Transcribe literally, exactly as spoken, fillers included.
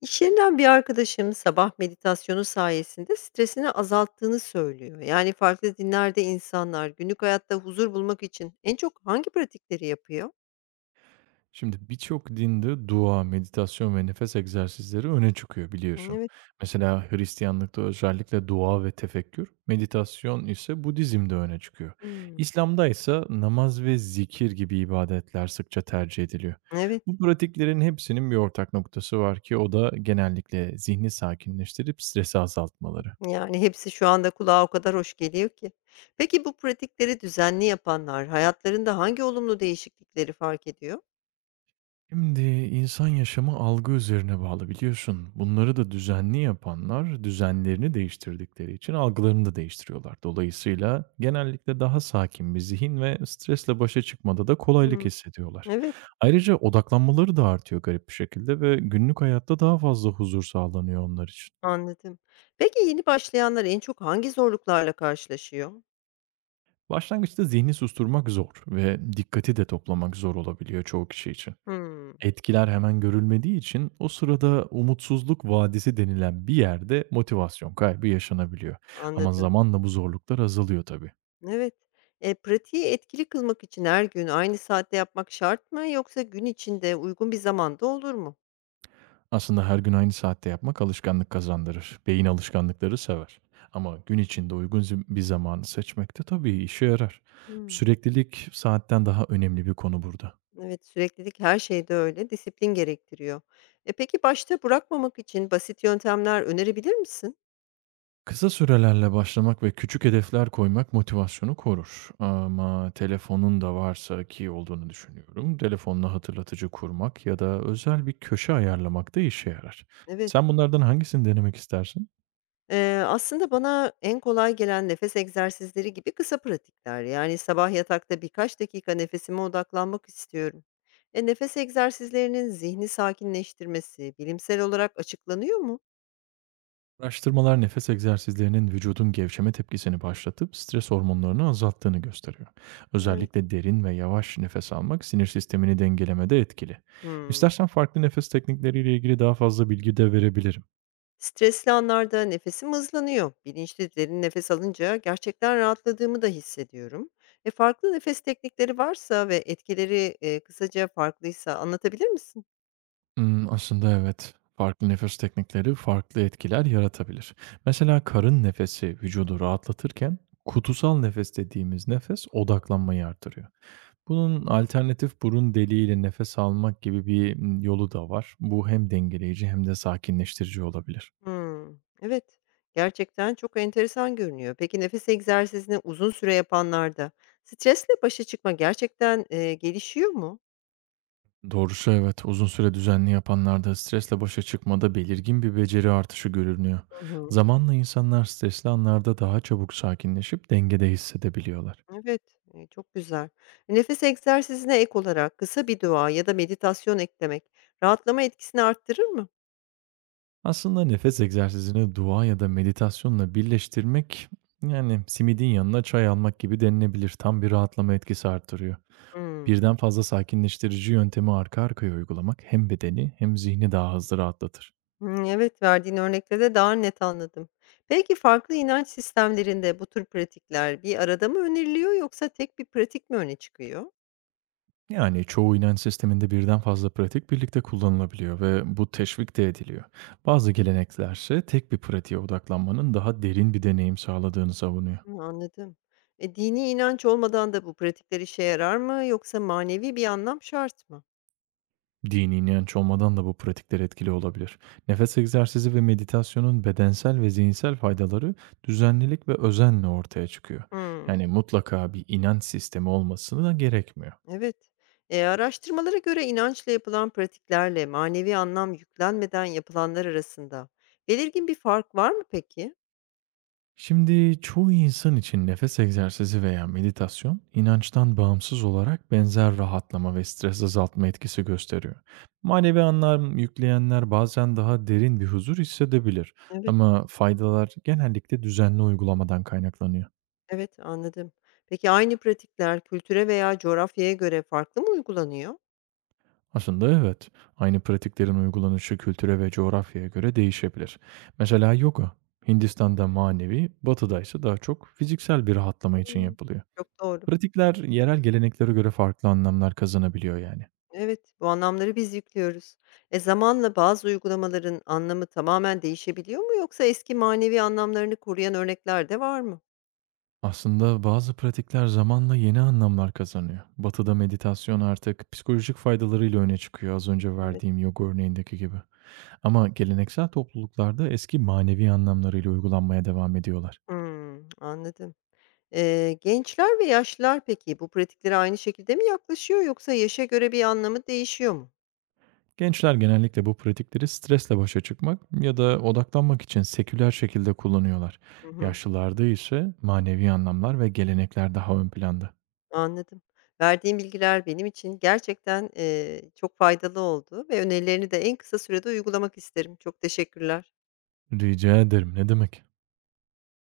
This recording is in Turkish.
İş yerinden bir arkadaşım sabah meditasyonu sayesinde stresini azalttığını söylüyor. Yani farklı dinlerde insanlar günlük hayatta huzur bulmak için en çok hangi pratikleri yapıyor? Şimdi birçok dinde dua, meditasyon ve nefes egzersizleri öne çıkıyor biliyorsun. Evet. Mesela Hristiyanlıkta özellikle dua ve tefekkür, meditasyon ise Budizm'de öne çıkıyor. Hmm. İslam'da ise namaz ve zikir gibi ibadetler sıkça tercih ediliyor. Evet. Bu pratiklerin hepsinin bir ortak noktası var ki o da genellikle zihni sakinleştirip stresi azaltmaları. Yani hepsi şu anda kulağa o kadar hoş geliyor ki. Peki bu pratikleri düzenli yapanlar hayatlarında hangi olumlu değişiklikleri fark ediyor? Şimdi insan yaşamı algı üzerine bağlı biliyorsun. Bunları da düzenli yapanlar düzenlerini değiştirdikleri için algılarını da değiştiriyorlar. Dolayısıyla genellikle daha sakin bir zihin ve stresle başa çıkmada da kolaylık Hmm. hissediyorlar. Evet, Ayrıca odaklanmaları da artıyor garip bir şekilde ve günlük hayatta daha fazla huzur sağlanıyor onlar için. anladım. Peki yeni başlayanlar en çok hangi zorluklarla karşılaşıyor? Başlangıçta zihni susturmak zor ve dikkati de toplamak zor olabiliyor çoğu kişi için. Hmm, Etkiler hemen görülmediği için o sırada umutsuzluk vadisi denilen bir yerde motivasyon kaybı yaşanabiliyor. Ama anladım. zamanla bu zorluklar azalıyor tabii. Evet. Eee, pratiği etkili kılmak için her gün aynı saatte yapmak şart mı yoksa gün içinde uygun bir zamanda olur mu? Aslında her gün aynı saatte yapmak alışkanlık kazandırır. Beyin alışkanlıkları sever. Ama gün içinde uygun zim- bir zamanı seçmek de tabii işe yarar. Hmm. Süreklilik saatten daha önemli bir konu burada. Evet, süreklilik her şeyde öyle, disiplin gerektiriyor. E peki başta bırakmamak için basit yöntemler önerebilir misin? Kısa sürelerle başlamak ve küçük hedefler koymak motivasyonu korur. Ama telefonun da varsa ki olduğunu düşünüyorum. Telefonla hatırlatıcı kurmak ya da özel bir köşe ayarlamak da işe yarar. Evet. Sen bunlardan hangisini denemek istersin? Eee, aslında bana en kolay gelen nefes egzersizleri gibi kısa pratikler. Yani sabah yatakta birkaç dakika nefesime odaklanmak istiyorum. E, nefes egzersizlerinin zihni sakinleştirmesi bilimsel olarak açıklanıyor mu? Araştırmalar nefes egzersizlerinin vücudun gevşeme tepkisini başlatıp stres hormonlarını azalttığını gösteriyor. Evet. Özellikle derin ve yavaş nefes almak sinir sistemini dengelemede etkili. Hımm. İstersen farklı nefes teknikleriyle ilgili daha fazla bilgi de verebilirim. Stresli anlarda nefesim hızlanıyor. Bilinçli derin nefes alınca gerçekten rahatladığımı da hissediyorum. E, farklı nefes teknikleri varsa ve etkileri, eee, kısaca farklıysa anlatabilir misin? Imm, aslında evet. Farklı nefes teknikleri farklı etkiler yaratabilir. Mesela karın nefesi vücudu rahatlatırken kutusal nefes dediğimiz nefes odaklanmayı artırıyor. Bunun alternatif burun deliğiyle nefes almak gibi bir, ımm, yolu da var. Bu hem dengeleyici hem de sakinleştirici olabilir. Hımm. Evet, gerçekten çok enteresan görünüyor. Peki nefes egzersizini uzun süre yapanlarda stresle başa çıkma gerçekten, eee, gelişiyor mu? Doğrusu evet, uzun süre düzenli yapanlarda stresle başa çıkmada belirgin bir beceri artışı görünüyor. Hı hı. Zamanla insanlar stresli anlarda daha çabuk sakinleşip dengede hissedebiliyorlar. Evet, eee, çok güzel. Nefes egzersizine ek olarak kısa bir dua ya da meditasyon eklemek rahatlama etkisini arttırır mı? Aslında nefes egzersizini dua ya da meditasyonla birleştirmek, yani simidin yanına çay almak gibi denilebilir. Tam bir rahatlama etkisi artırıyor. Hımm. Birden fazla sakinleştirici yöntemi arka arkaya uygulamak hem bedeni hem zihni daha hızlı rahatlatır. Hımm, evet, verdiğin örnekte de daha net anladım. Peki, farklı inanç sistemlerinde bu tür pratikler bir arada mı öneriliyor yoksa tek bir pratik mi öne çıkıyor? Yani çoğu inanç sisteminde birden fazla pratik birlikte kullanılabiliyor ve bu teşvik de ediliyor. Bazı geleneklerse tek bir pratiğe odaklanmanın daha derin bir deneyim sağladığını savunuyor. Hıı, anladım. E, dini inanç olmadan da bu pratikler işe yarar mı yoksa manevi bir anlam şart mı? Dini inanç olmadan da bu pratikler etkili olabilir. Nefes egzersizi ve meditasyonun bedensel ve zihinsel faydaları düzenlilik ve özenle ortaya çıkıyor. Yani Hımm, mutlaka bir inanç sistemi olmasına da gerekmiyor. evet. Eee, araştırmalara göre inançla yapılan pratiklerle manevi anlam yüklenmeden yapılanlar arasında belirgin bir fark var mı peki? Şimdi çoğu insan için nefes egzersizi veya meditasyon inançtan bağımsız olarak benzer rahatlama ve stres azaltma etkisi gösteriyor. Manevi anlam yükleyenler bazen daha derin bir huzur hissedebilir Evet. ama faydalar genellikle düzenli uygulamadan kaynaklanıyor. Evet, anladım. Peki aynı pratikler kültüre veya coğrafyaya göre farklı mı uygulanıyor? Aslında evet. Aynı pratiklerin uygulanışı kültüre ve coğrafyaya göre değişebilir. Mesela yoga, Hindistan'da manevi, batıda ise daha çok fiziksel bir rahatlama için Hımm, yapılıyor. çok doğru. Pratikler yerel geleneklere göre farklı anlamlar kazanabiliyor yani. Evet, bu anlamları biz yüklüyoruz. E, zamanla bazı uygulamaların anlamı tamamen değişebiliyor mu yoksa eski manevi anlamlarını koruyan örnekler de var mı? Aslında bazı pratikler zamanla yeni anlamlar kazanıyor. Batı'da meditasyon artık psikolojik faydalarıyla öne çıkıyor az önce Evet. verdiğim yoga örneğindeki gibi. Ama geleneksel topluluklarda eski manevi anlamlarıyla uygulanmaya devam ediyorlar. Hımm, anladım. Eee, gençler ve yaşlılar peki bu pratiklere aynı şekilde mi yaklaşıyor yoksa yaşa göre bir anlamı değişiyor mu? Gençler genellikle bu pratikleri stresle başa çıkmak ya da odaklanmak için seküler şekilde kullanıyorlar. Hı hı. Yaşlılarda ise manevi anlamlar ve gelenekler daha ön planda. Anladım. Verdiğin bilgiler benim için gerçekten, eee, çok faydalı oldu ve önerilerini de en kısa sürede uygulamak isterim. Çok teşekkürler. Rica ederim ne demek?